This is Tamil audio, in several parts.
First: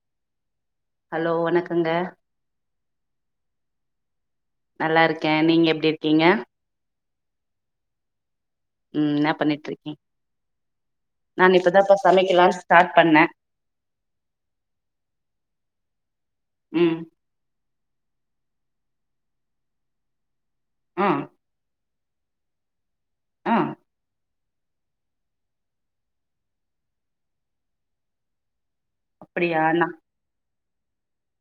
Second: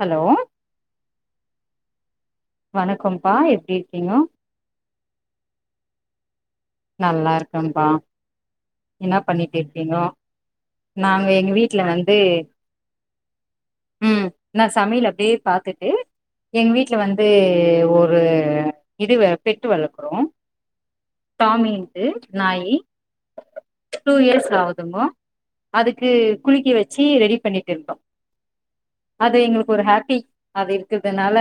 ஹலோ ஹலோ வணக்கங்க வணக்கம்ம்பா எப்டி இருக்கீங்க நல்லா இருக்கேன் நீங்க எப்டி இருக்கீங்க நல்லா இருக்கன்பா ம் என்னா என்ன பண்ணீட் பண்ணிட்டு இருக்கீங் இருக்கீங்கோ நாங்க எங்க நான் வீட்ல இப்பதாப்பா வந்து சமைக்கலான்னு ஸ்டார்ட் பண்ணே ம் நா சமையல் அப்டே பாத்துட் ஏ எங் வீட்ல ம் வந்து ஒரு இது பெட்டு [unintelligible] அப்பறோம் ஆ தாமின் இது நாய் ஆஹ் டுஇயர்ஸ் ஆகுது இப்போ அதுக்கு குளிக்க வச்சு ரெடி பண்னிட்டு இருக்கோம் அது அப்டியா எங்களுக்கு ஒரு நா ஹாப்பி அது இருக்கிறதுனால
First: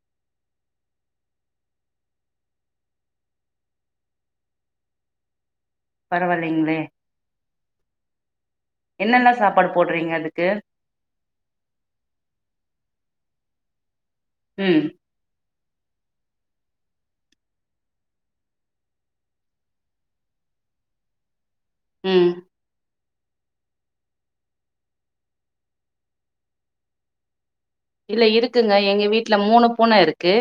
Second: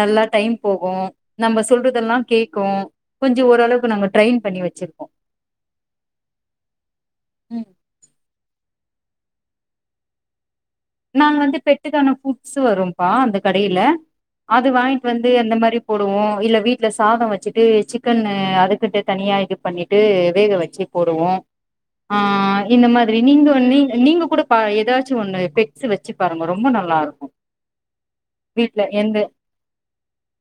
நல்லா டைம் போகும் நம்ம சொல்றதெல்லா கேக்கு கொஞ்சம் ஓரளவுக் கு நாங்க ட்ரெயின் பண்ணி வச்சிருக்கோம் பரவால்லிங்களே உம் என்னென்ன சாப்பாடு போடுறீங்க அதுக்கு நாங்க வந்து பெட்டுக்கான ஃபுட்ஸ் வரும்ப்பா அந்த கடையில அது ம் வாங்கிட்டு வந்து அந்த மாரி மாரி போடுவோ இல்ல வீட்டுல சாதம் வச்சுட்டு சிக்கன் அதுக்கிட்ட தனியா இது பண்ணிட்டு வேக வச்சு போடுவோ ம் ஆஹ் இந்த மாதி நீங்க நீ நீங்க கூட ஏதாச்சு ஒண்ணு பெ ட்ஸ் வச்சு பாருங்க ரொம்ப நல்லா இருக்கு இல்ல இருக்குங்க வீட்ல எங்க எந்த வீட்டுல மூணு பூன இருக்கு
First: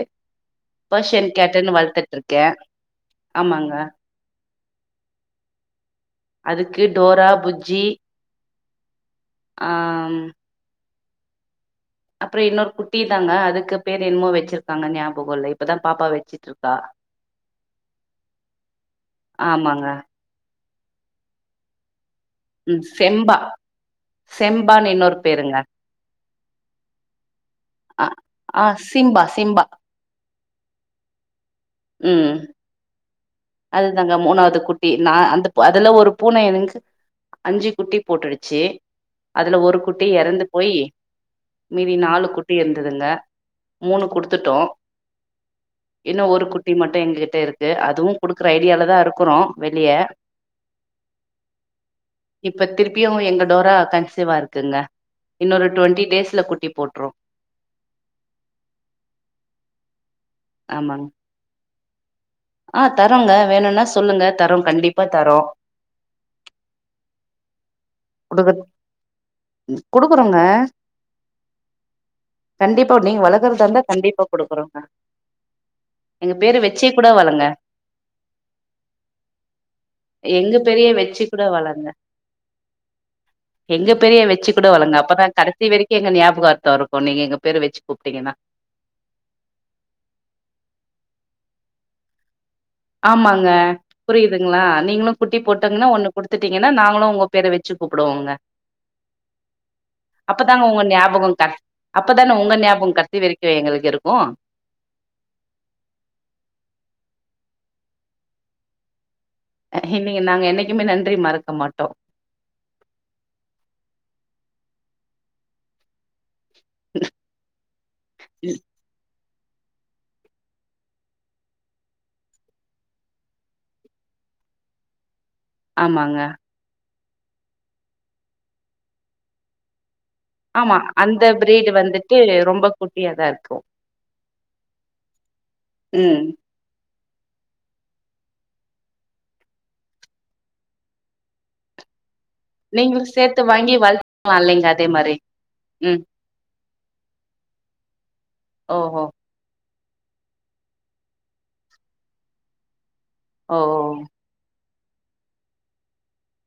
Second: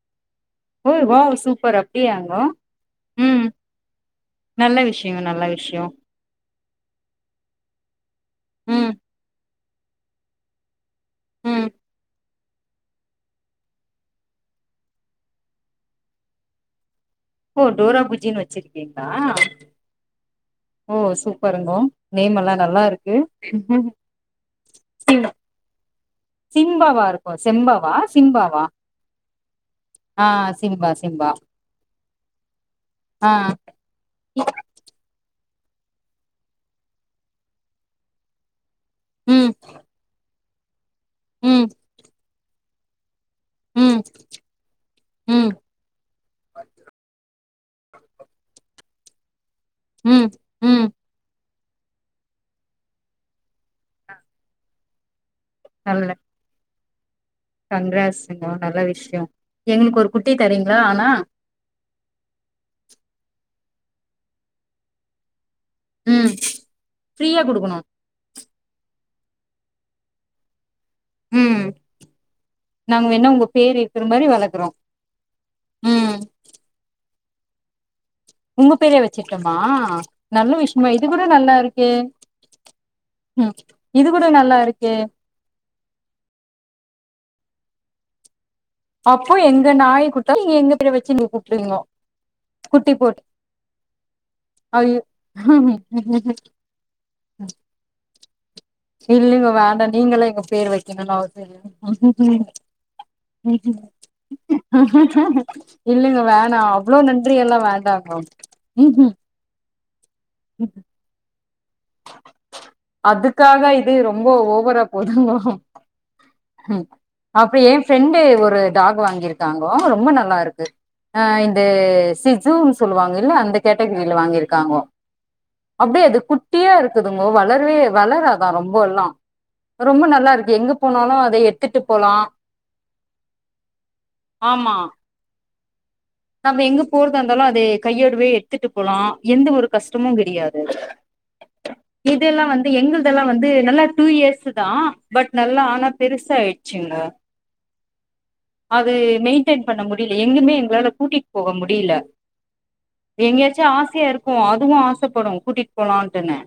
ஓ பர்ஷன் வாவ் கேட்டன்னு சூப்பர் வளத்துட்டு அப்டியாங்கோ இருக்கே ம் ஆமாங்க நல்ல விஷயங்க நல்ல விஷயம் அதுக்கு டோரா புஜ்ஜி உம் ஆஹ்ம் ம் அப்புறோ இன்னொரு குட்டி தாங்க அதுக்கு பேர் என்னமோ வச்சிருக்காங்க ஞாபகல்ல இப்பதா பாப்பா வச்சிட்டு இருக்கா ஓ டோரா புஜின் வச்சிருக்கீங்களா ஆமாங்க ஓ சூப்பருங்கோ நேம் எல்லா நல்லா ம் இருக்கு செம்பா செம்பான்னு இன்னொரு பேருங்க சிம்பவா இருக்கு செம்பவா அ சிம்பாவா ஆ சிம்பா சிம்பா ஆஹ் சிம்பா சிம்பா உம் ஆ அதுதாங்க மூணாவது குட்டி நான் அ அதுல ஒரு பூன எனக்கு அஞ்சு குட்டி போட்டுடுச்சு ம் அதுல ஒரு குட்டி எறந்து போய் ம் மீதி நாலு குட் டி இருந்ததுங்க ம் மூணு கொடுத்துட்டோ ம் இன்னு ஒரு குட் டி மட்டு எங்க கிட்ட இருக்கு அதுவு கொடுக்குற ஐடியால தா இரு க்குறோ உம் உம் இப்ப திருப்பியு எங்க டோரா கன்சீவா இருக்குங்க இன்னொரு டுவெண்டி டேஸ்ல குட்டி போட் ட்ரு கங்ராஸ்ங்க நல்ல விஷ்யொ எங்களுக்கு ஒரு குட்டி தரீங்களா ஆமாங்க ஆனா ஆ தரோங்க வேணுணா சொல்லுங்க தரோ கண்டிப்பா தரோ ம் ஃப்ரீயா குடுக்கணு குடுக்க குடுக்குறோங்க ம் கண்டிப்பா நாங்க நீங்க வேணா உங்க பேர் வளக்குறதாந்தா இருக்கிற கண்டிப்பா மாரி வளக்குறோ குடுக்குறோங்க ம் எங்க பேரு வெச்சு கூட வளர் ல்ல உங்க பேரயே வச்சிர்ட்டுமா எங்க நல்ல பெரிய விஷ்யமா இது வச்சு கூட நல்லா வளங்க இருக்கே ம் எங்க இது பேரையே வெச்சு நல்லா கூட இருக்கே வளங்க அப்பதா கடைசி வரைக்கு எங்க ஞாபகார்த்த ருக்கு நீங்க எங்க பேரு வெச்சு கூப்ட்டீங்கன்னா அப்போ எங்க நாய் கூடுத்தா நீ எங்க பேர வெச்சு கூப்ட்டுருவீங்கோ ஆமாங்க புரியுதுங்களா ஐயோ நீங்களு குட்டி போட்டோங்கன்னா ஒண்ணு குடுத்துட்டீங்கன்னா நாங்களு உங்க பேர வெச்சு கூப்பிடுவோங்க இல்லீங்க வேண்டா நீங்களே எங்க பேர உங்க வெக்கிணுனு ஞாபகோ கட் அப்பதான அவசியமில்ல உங்க ஞாபகோ கடைசி வரைக்கு எங்களுக்கு இருக்கு இல்லேங்க வேண்டா அவ்ளோ நன்றி எல் இல்ல வேண்டாங்க இல்லீங்க நாங்க என்னைக்குமே நன்றி மறக்க மாட் அதுக்காக இது ரொம்ப ஒவ ப்ரா போதுங்கோ ம் அப்புற எ ஃப்ரெண்டு ஒரு டாக் வாங்கிருக் க்காங்கோ ரொம்ப நல்லா இருக்கு ஆ இந்த சிட்சுனு சொல்லுவாங்க இல்ல அந்த கேட்டகிரில வாங்கிருக்காங்கோ ஆமாங்க ட்டியா இருக்குதுங்கோ வளரவே வளராதா ரொம்போ எல்லா ரொம்ப நல்லா இருக்கு எங்க ஆமா போனாலு அந்த அத பிரீடு எடுத்துட்டு போலா வந்துட்டு ரொம்ப குட்டியாதா இருக்கு ஆமா ம் நம்ம எங்க போறதா இருந்தாலு அதே கையோடுவே எடுத்துட்டு போலா எந்த ஒரு கஷ்டமு கெடையாது இதெல்லா வந்து நீங்களு எங்ளுதெல்லா சேத்து வந்து வாங்கி நல்லா டூ வளத்துக்கலா இயர்ஸ் தா இல்லைங்க அதே மாரி பட் நல்லா ஆனா ம் பெருசாயிடுச்சுங்க அது ஓஹோ மெயின்டென் பண்ண முடியில எங்குமே எங்களால கூட்டிட் போக முடியல ஓ எங்கயாச்சு ஓ ஆசையா இருக்கு அத் அதுவு ஆசப்படு கூட்டிட் போலான்டுனு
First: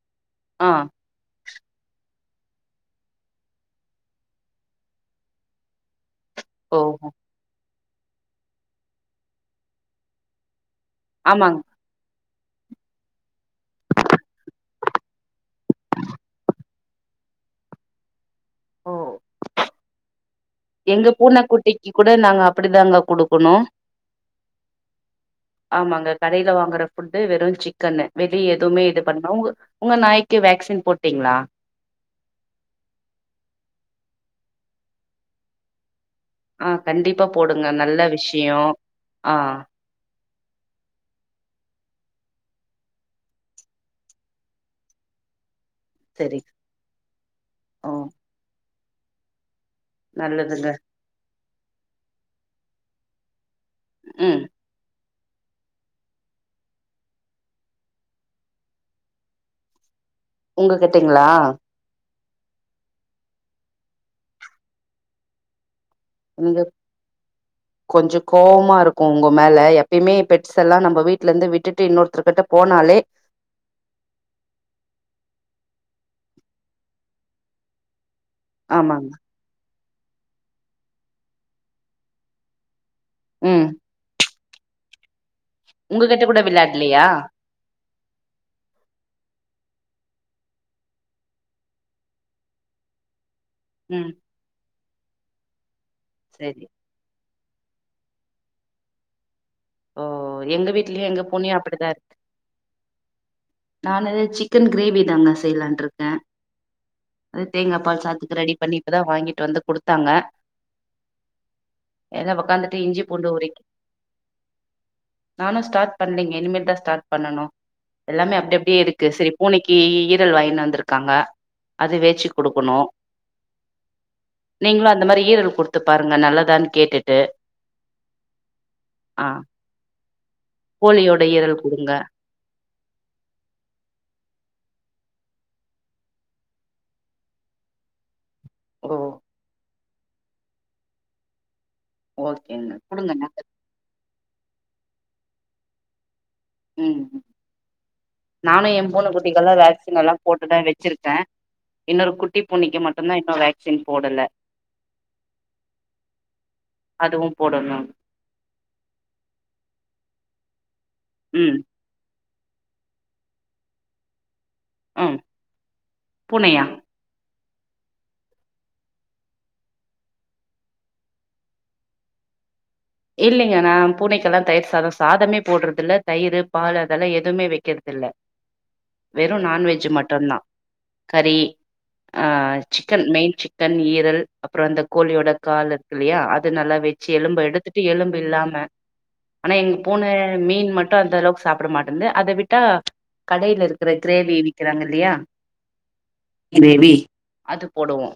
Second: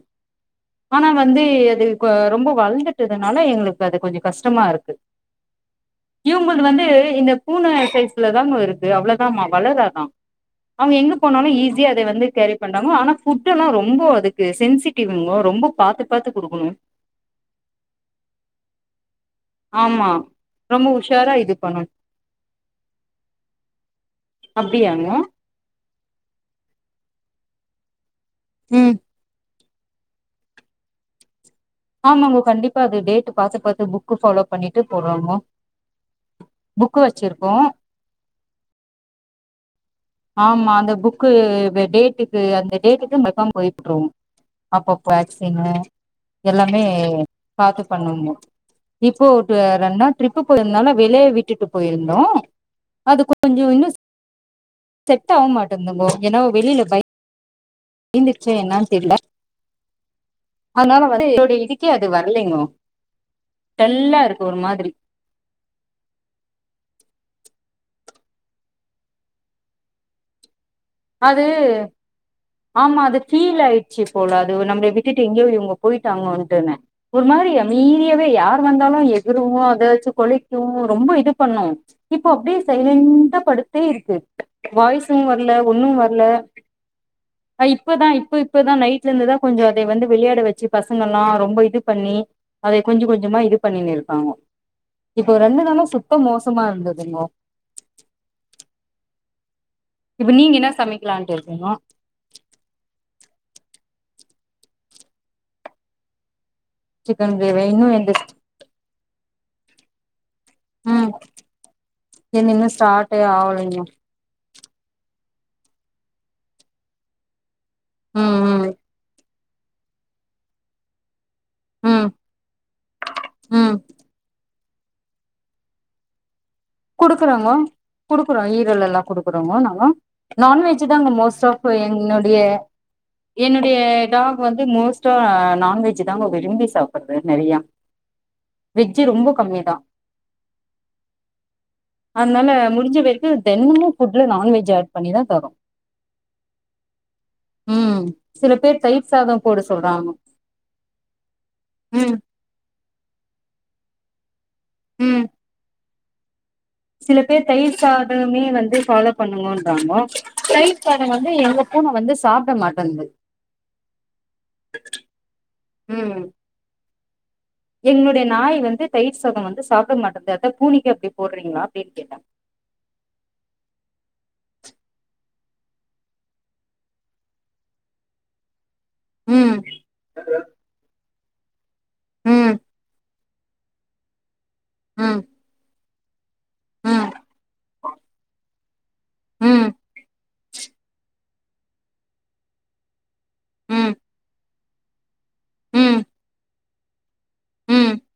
ஆ ஆனா வந்து இது கொ ரொம்ப வளந்துட்டதுனால எங்களுக்கு அது கொஞ்சொ கஷ்டமா இருக்கு இவுங்ளுது வந்து ஓஹோ இந்த பூன சைஸ்லதாங்க இருக்கு அவ்ள ஆமா வளராதா அவங்க எங்க போனாலு ஆமாங்க ஈஸியா இத வந்துட் கேரி பண்றாங்க ஆனா ஃபுட் எல்லாம் ரொம்போ அதுக்கு சென்சிட்டிவ்ங்கோ ரொம்ப பாத்து பாத்து குடுக்கணு ஓ ஆமா ரொம்ப எங்க உஷாரா பூனை இது பண்ணணு குட்டிக்கு கூட நாங்க அப்டிதாங்க குடுக்கணு அப்டியாங்க ஆமாங்க கடையில வாங்குற புஃட்டு வெறு சிக்கனூ வெதி எதுமே ம் இது பண்ணோ உங்க நாய்க்கு வேக்சின் போட்டீங்களா ஆமாங்க கண்டிப்பா அது டேட் பாத்து பாத்து புக்கு ஃபாலோ பண்ணிட்டு போடுறோன்க ஆஹ் கண்டிப்பா போடுங்க நல்ல விஷயம் ஆஹ் ஆமா அந்த புக்கு டேட்டுக்கு அந்த டேட்டுக்கு மெசாம மெய்ட்டுருவோ அப்பப்ப வேக்சினு சரி எல்லாமே பாத்து ஓ பண்ணுங்கோ ரிப்போட் வேறன்னா ட்ரிப்பு நல்லதுங்க போயிருந்தாலு வெளிய விட் டு ட்ரிப் போயிருந்தோ அது கொஞ் கொஞ்சோ இன்னுஸ் ம் செட் ஆக மாட்டிங்குதுங்கோ ஏனா வெளியில பை ந்துச்சு என்னானு தெரில அதனால உங்ககிட்டீங்களா வந்து [inaudible] வல்லிங்கோ டல்லா இருக்கு ஒரு மாதிரி உங்கக் கொஞ்சோ கோவமா இருக்கு உங்க மேல எப்பயுமே பெட்ஸ் எல்லா நம்ம வீட்ல அது இருந்து விட்டுட்டு இன்னொருத்தர்கிட்ட போனாலே ஆமா அது ஃபீல் ஆயிடுச்சு போல அது நம்மள விட்டுட்டு எங்கயோப் போயிட்டாங்களோன்ட்டுனு ஒரு மாதிரி யமீறி யாவே யார் வந்தாலு ஆமாங்க எகுருமோ அது சோ கொல்லைக்கு போவு ரொம்ப இது பண்ணு இப்போ அப்டியே ஸை லன்டா ம் படுத்தே இருக்கு வாய்ஸும் வர்ல ஒன்னு வர்ல உங்ககிட்ட கூட விளையாடலையா அ இப்பதா இப்ப இப்பதா நைட்ல இருந்துதா கொஞ்சோ தே வந்து விளையாட வச்சு பசங்களா ரொம்ப இது பண்ணி அதை கொஞ்ச கொஞ்சமா இது பண்ணிங் ம் இருக்காங்கோ இப்போ ரெண்டு நாள சுத் த மோசமா சரி இருந்ததுங்கோ ஓ இப்ப நீங்க எங்க என்ன வீட்லயு எங்க சமைக்கலான்ட்டு பூனையும் இருக்கீங்கோ அப்டிதா இருக் நானு சிக்கன் கிரேவி தாங்க செய்யலான்னு இருக்கே சிக்கன் அது கிரேவி தேங்கா இன்னு பால் எந்த சாததுக்கு ரெடி பண்ணி இப்பதா வாங்கி ட்டு வந்து குடுத்தாங்க உம் எல்லா என்னது ஒக்காந்துட்டு இஞ்சி ஸ்டார்டே பூண்டு உரிக் ஆகலைங்க நானு ஸ்டார்ட் பண்ணலேங்க இனிமேல் தா ஸ்டார்ட் பண்ணனு எல்லாமே ம் அப்டி ம் அப்டியே இருக்கு செரி பூனைக்கு ஈரல் வாங்கிட்டு வந்துருக்காங்க அது ம் வெச்சிக் குடுக்கணு ம் நீங்களும் அந்த மாரி ஈரல் குடுத்து பாருங்க நல்லதானு குடுக்குறாங்க குடுக்குறோ ஈரல்லல் லா ஆ குடுக்குறோங்கோ நாங்கோ நான்வெஜ் தாங்க கோழியோட மோஸ்ட் ஈரல் ஆப் குடுங்க என்னுடைய என்னுடைய டாக் வந்து மோஸ்ட் டா நான்வெஜ் தாங்க விரும்பி சாப்பிடுது நெறையா ஓ வெஜ் ரொம்ப கம்மிதா அதனால ஓகேங்க முடிஞ்ச குடுங்க வரைக்கு நல்லது தெனமு ஃபுட்ல நான்வெஜ் ஆட் பண்ணிதா தரோ உம் ம் சில நானும் பேர் என் மூணு தயிர் சாதோ குட்டிகள்ல்லா போட வேக்சின் சொல்றாங்க எல்லா போட்டுட்டதா வச்சிருக்கே இன்னொரு ம் குட்டி பூனைக்கு மட்டுதா இன்னொரு வேக்சின் போடல உம் சில அதுவு பேர் தயிர் போடணு சாதமே வந்து ஃபாலோ பண்ணுங்கோன்றாங்கோ தயிர் சாதம் வந்து ம் எங்க பூன வந்து சாப் ட மாட்டேன்து ம் பூனையா என்னுடைய நாய் வந்து தயிர் சாதம் வந்து சாப்பிட மாட்டேந்து அத்தா பூனைக்கு அப்டி போடுறீங்களா அப்டின்னு கேட்டே இல்லைங்க நான் பூனைக்கெல்லாம் தயிர் சாதம் சாதமே போடுறதுல்ல தயிரு பாலு அதெல்லா எதுவுமே வைக்கறதில்ல வெறும் ம் நான்வெஜ் மட்டு தா கறி ம் ஆஹ் சிக்கன் மெய்ன் சிக்கன் ஈரல் அப்றோ அந்த ம் கோழியோட காலு இருக்கு இல்லயா அ து நல்லா வச்சு ம் எலும்ப எடுத்துட் டு எலும்பு இல்லாம ஆனா ம் எங்க பூன மீன் மட்டு அந்த அளவுக் சாப்ட மாட்டேன்து அத விட்டா கடையில இருக்குற ம் கிரேவி விக்கிறாங்க இல்லயா ம் கிரேவி அது ம் போடுவோ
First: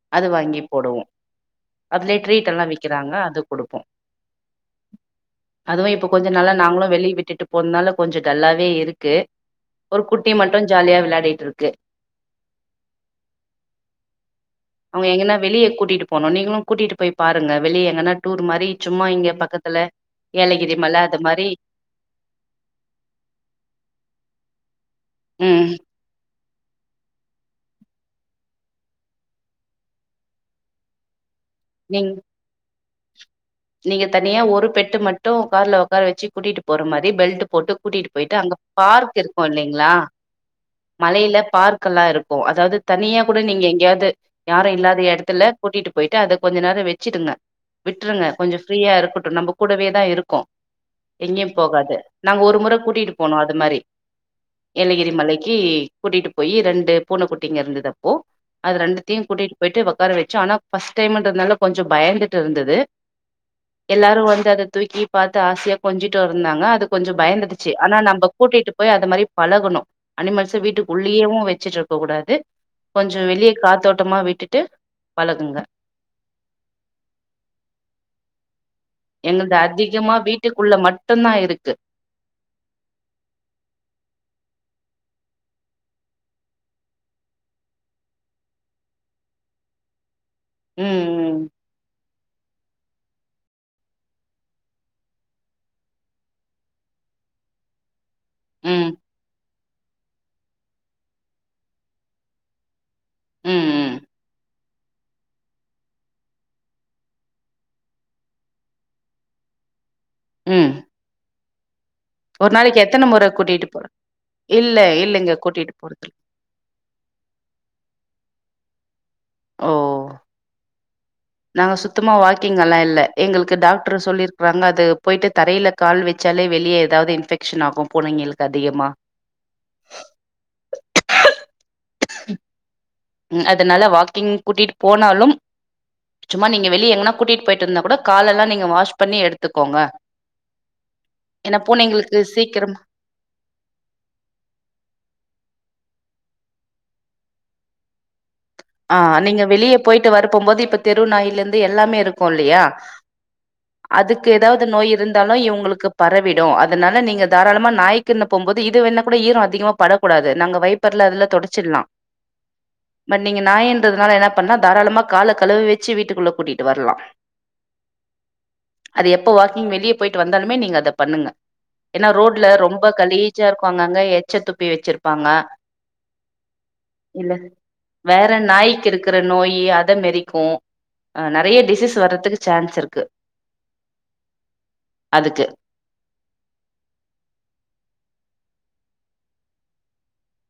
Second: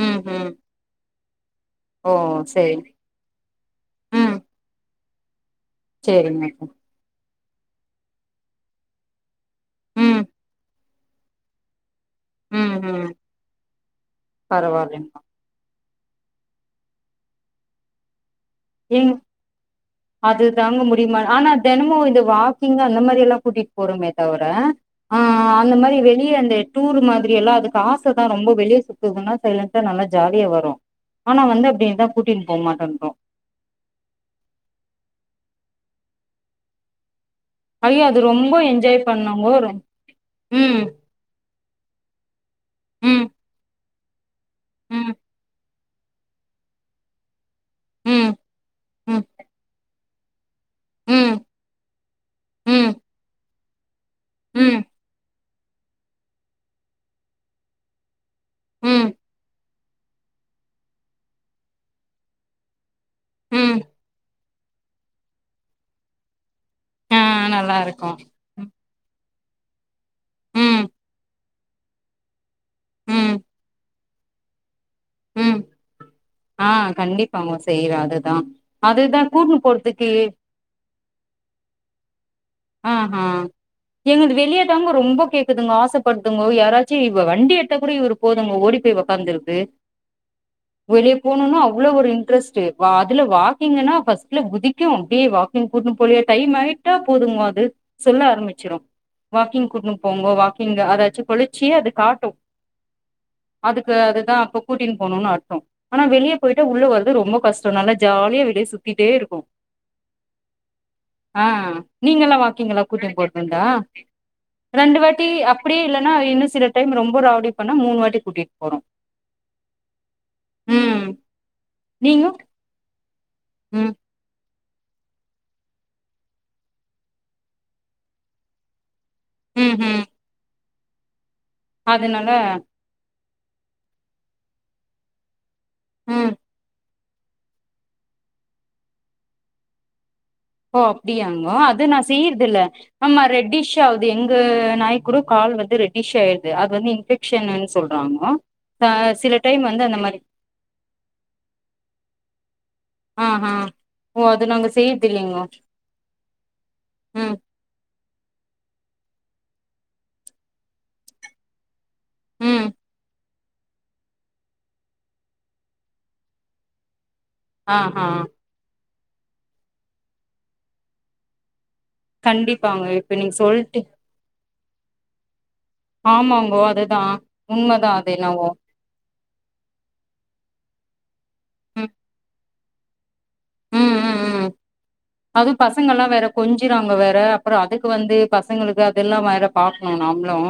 ம் அது ம் வாங்கி போடுவோ ஓ அதுலே ட்ரீட் எல்லா சேரி விக்கிறாங்க அது குடுப்போம் ம் அதுவும் இப்ப கொஞ்ச சேரிங்க நாளா நாங்களும் வெளிய விட்டுட்டு ஒரு நாளா கொஞ்சோ டல்லாவே இருக்கு ஒரு ம் குட்டி மட்டும் ஜாலியா விளயாடிட்டு இருக்கு ம் ம் பரவால்ங்க போனோ நீங்களும் கூட்டிட்டு போய் பாருங்க வெளிய எங்கனா ஏங்க அது ஏலகிரி தாங்க மல அது முடியுமா மாரி ஆனா தெனமு இந்த வாக்கிங் அந்த மாரி லா கூட்டிட் போறோமே தவர ஆ ம் அந்த மாரி வெளியே வந்து டூரு மாதிரியெல்லா அதுக்கு ஆச தா ரொம்ப வெளியே சுத்துதுன்னா சைலண்டா நல்லா ஜாலியா வரு ஆனா வந்து அப்டியேதா நீங் கூட்டிட் போமாட்டாங்க நீங்க தனியா ஒரு பெட்டு மட்டு கார்ல உக்கார வச்சு கூட்டிட்டு போற மாரி பெல்ட் போட்டு ஐயோ கூட்டிட்டு அது போயிட்டு அங்க ரொம்ப என்ஜாய் பார்க் இருக்கும் பண்ணுங்கோ இல்லைங்ளா ம், மலைல பார்க் கல்லா இருக் அதாவது தனியா ம், கூட நீங்க எங்யாது யாரு இல்லாத ம், எடத்துல கூட்டிட்டு போயிட்டு அத கொஞ்ச நேரோ வச்சிடுங்க விட்ருங்க ம், கொஞ்சோ ஃப்ரீயா ம், இருக்கட்டு நம்ப கூடவே தா இருக் கு ம், எங்யும் போகாது நாங்க ஒரு முற ம், கூட்டிட்டு போனோ அது மாரி ம், ஏலேகிரி மலைக் கி கூட்டிட்டு போயி ரெண்டு பூன குட்டிங்க இருந்ததப்போ அது ம், ரெண்டுத்தியும் கூட்டிட்டு போயிட்டு வ உக்கார வச்சோம் ஆனா ஃபஸ்ட் டைம்ன்றதுனால கொஞ்சோ பயந்துட்டு இருந்தது ம். எல்லாரும் வந்து அத தூக்கி பாத்து ஆசையா கொஞ்சிட்டு இருந்தாங்க அத் து கொஞ்சம் ஆ பயந்துடுச்சு ஆனா நல்லாருக்கும். நம்ப கூட்டிட்டு போய் அது மாரி பழகணும் அனிமல்சு ம், வீட்டுக்குள்ளயேவும் வெச்சுட்ருக்க கூடாது கொஞ்சம் ம், வெளிய காத்தோட் ட்டமா விட்டுட்டு ம் பழகுங்க ஆ கண்டிப்பாங்க செய்யிற அது தா என்னது அதிகமா வீட்டுக்குள்ள மட்டுந்தா இருக்கு ஆ ஆ எங்கள்து வெளிய தாங்க ரொம்ப கேக்குதுங்க ஆசப்பட்துங்கோ யாராச்சி இவ வண்டி எட்ட கூட இவரு போதுங்கோ ஓடி போயி ஒக்காந்துருது வெளிய் ம் போணுன்னா அவ்ளோ ஒரி ட்ரஸ்டு பா அதுல வாக்கிங்குனா ஃபஸ்ட்ல குதிக்கு அப்டியே வாக்கிங் கூட்னு போறியா டைம் ஆயிட்டா போதுங்க அது சொல்ல ஆரமிச்சிரு ம் வாக்கிங் கூட்னு போங்க வாக்கிங் அராச்சு கொளிச்சி அது காட்டு ம் அதுக்கு ம் அதுதா அப்போ கூட்டின் போணுன்னு அர்த்தோ ஆனா வெளிய போயிட்டா உள்ள வரது ரொம்போ கஸ்ட்டோ நல்ல ஜாலியா வெளிய சுத்திட்டே இருக்கு ம் அ அ நீங்கலா ஒரு கீங்களா நாளைக்கு கூட்டி எத்தன முற போறதுன்டா கூட்டிட்டு போற இல்ல ரெண்டு வாட்டி இல்லங்க கூட்டிட்டு அப்டியே போறது இல்லனா இன்னு சில டைம் ரொம்ப ராவ்டி பண்ணா மூணு வாட்டி கூட்டிட் போறோ ஓ ம் நாங்க சுத்தமா நீங்க வாக்கிங் அல்லா இல்ல எங்ளுக்கு ம் டாக்ட்ரு சொல்லிரு வாங்காது போயிட்டு தரையில கால் வச்சாலே வெளியே ஏதாவ்து இன்ஃபெக்ஷன் ஆகு பூனைங்களுக்கு அதிகமா ம் ஹு அதுனால ம் அதுனால வாக்கிங் கூட்டிட்டு போனாலும் ம் சும்மா நீங்க வெளிய எங்கனாப் கூட்டிட்டு போயிட்டு இருந்தா கூட காலெல்லா நீங்க வாஷ் பண்ணி எடுத்துக்கோங்க ஓ அப்புடியாங்கோ ஏன்னா அது நா பூனைங்களுக்கு செய்யிறதில்ல சீக்கிரம் ஆமா ரெட்டிஷ் ஆவுது எங்க நாய் கூட கால் வருது ரெட்டிஷாயிரு து அது வந்து இன்பெக்ஷன்னு சொல்றாங்கோ ஆ சில நீங்க டைம் வெளியே வந்து அந்த போயிட்டு மாரி வரப்போம் போது இப்ப தெரு நாய்லெருந்து எல்லாமே இருக்கும் இல்லையா ஆ ஆ ஓ அதுக்கு அது ஏதாவது நாங்க நோய் செய்யறது இருந்தாலும் இல்லைங்கோ இவங்களுக்கு பரவிடும் அதனால நீங்க ம் தாராளமா நாயிக் தின்ன போம்போது இது வேணா கூட ஈரம் அதிகமா படக்கூடாது நாங்க வைப்பர்ல அதுல தொடச்சிட்லா ம் நீங்க நாய்ன்றதுனால என்ன பண்லா தாராளமா கால களுவி வெச்சு வீட்டுக்குள்ள கூட்டிட்டு வர்லா ஆ ஹா அது எப்ப வாக்கிங் வெளிய போயிட்டு வந்தாலுமே நீங்க அத பண்ணுங்க ஏன்னா ரோட்ல கண்டிப்பாங்க ரொம்ப இப்ப நீங்க கலீச்சா இருக்கு சொல்ட்டு அங்க அங்க எச்ச து ப்பி வெச்சிர்ப்பாங்க ஆமாங்கோ அதுதான் உண்ம வேற நாய்க்கு இருக் க்கற நோயி அத மெறிக்கு ஆஹ் நறைய ம் டிசிஸ் வர்றதுக்கு சான்ஸ் இருக்கு ம் ம் ம் அதுக்கு அது பசங்க ல்லா வேற கொஞ்சிராங்க வேற அப்றொ அதுக்கு வந்து பசங்களுக்கு அதெல்லா வேற பாக்ணு நாம்ளும்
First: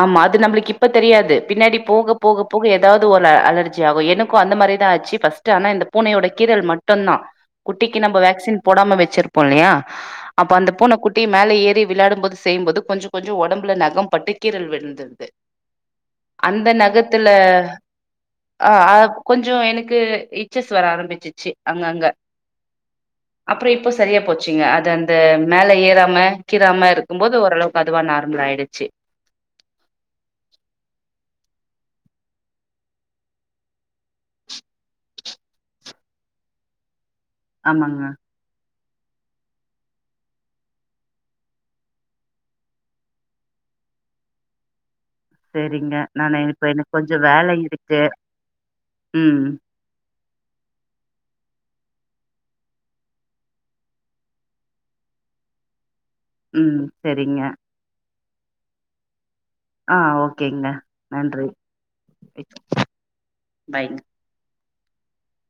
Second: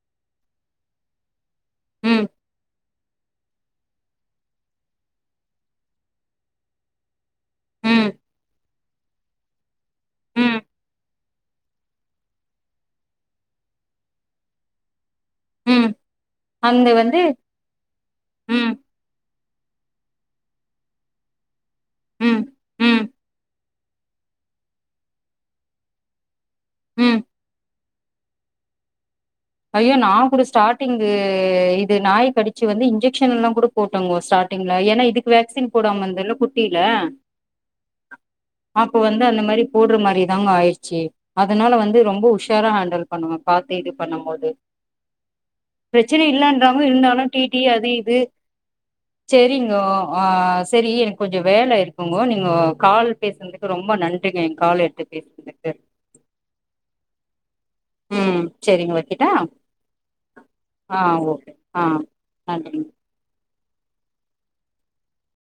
ஆமா அது நம்புளுக்கு இப்ப தெரியாது பின்னாடி போக ம் போக போக ஏதாவது ஒரு அலர்ஜி ஆகு எனக்கு அந்த மாரிதான் ஆச்சு ஃபஸ்ட்டு ஆனா இந்த பூனையோட கீரல் மட்டுந்தா குட்டிக்கு ம் நம்ப வேக்சின் போடாம வெச்சிருப்போ ல்லையா அப்ப ம் அந்த பூன குட்டி மேல ஏறி விளாடும் போது செய்யும்போது கொஞ்சொ கொஞ்சொ ஒடம்புல நெகம் பட்டு கீரள் விழ்ந்திருது ம் அந்த நெகத்துல ம் ஆஹ் கொஞ்சொ எனக்கு இட்ச்சஸ் வர ஆரம்பிச்சிச்சு அங்க அங்க ம் ம் ப்புறோ இப்போ சரியா போச்சுங்க அது அந்த மேல ஏறாம கீராம ம் இருக்கும் போது ஓரளவு பதுவா நார்மல் ஆயிடுச்சு ஐயோ நான் கூட ஸ்டாட்டிங்கு இது நாய் கடிச்சு வந்து இன்ஜெக்ஷன் எல்லா கூட போட்டங்கோ ஸ்டாட்டிங்ல ஏன்னா இதுக்கு வேக்சின் போடாமந்தல்ல குட்டில ஆமாங்க அப்ப வந்து அந்த மாரி போட்ற மாரி தாங்க ஆயிடுச்சி அதனால வந்து ரொம்ப உஷாரா ஹாண்ட்ல் பண்ணுவன் பாத்து இது பண்ணும் போது எ சரிங்க. ப்ரச்சன நான் இப்ப இல்லன்றாங்கோ எனக்கு இருந்தாலு கொஞ்சம் டீ வேலை டி அது இருக்கு. இது ம் செரிங்கோ ஆஹ் செரி எனக் கொஞ்சொ வேல இருக்குங்கோ நீங்கோ கால் பேசுனதுக்கு ரொம்ப நன்றிங்க என் கால் எட்த்து பேசுனதுக்கு ம் செரிங்க ம் செரிங்க வெக்கட்டா ஆஹ் ஓகேங்க நன்றி ஆ நன்றிங்க பாய்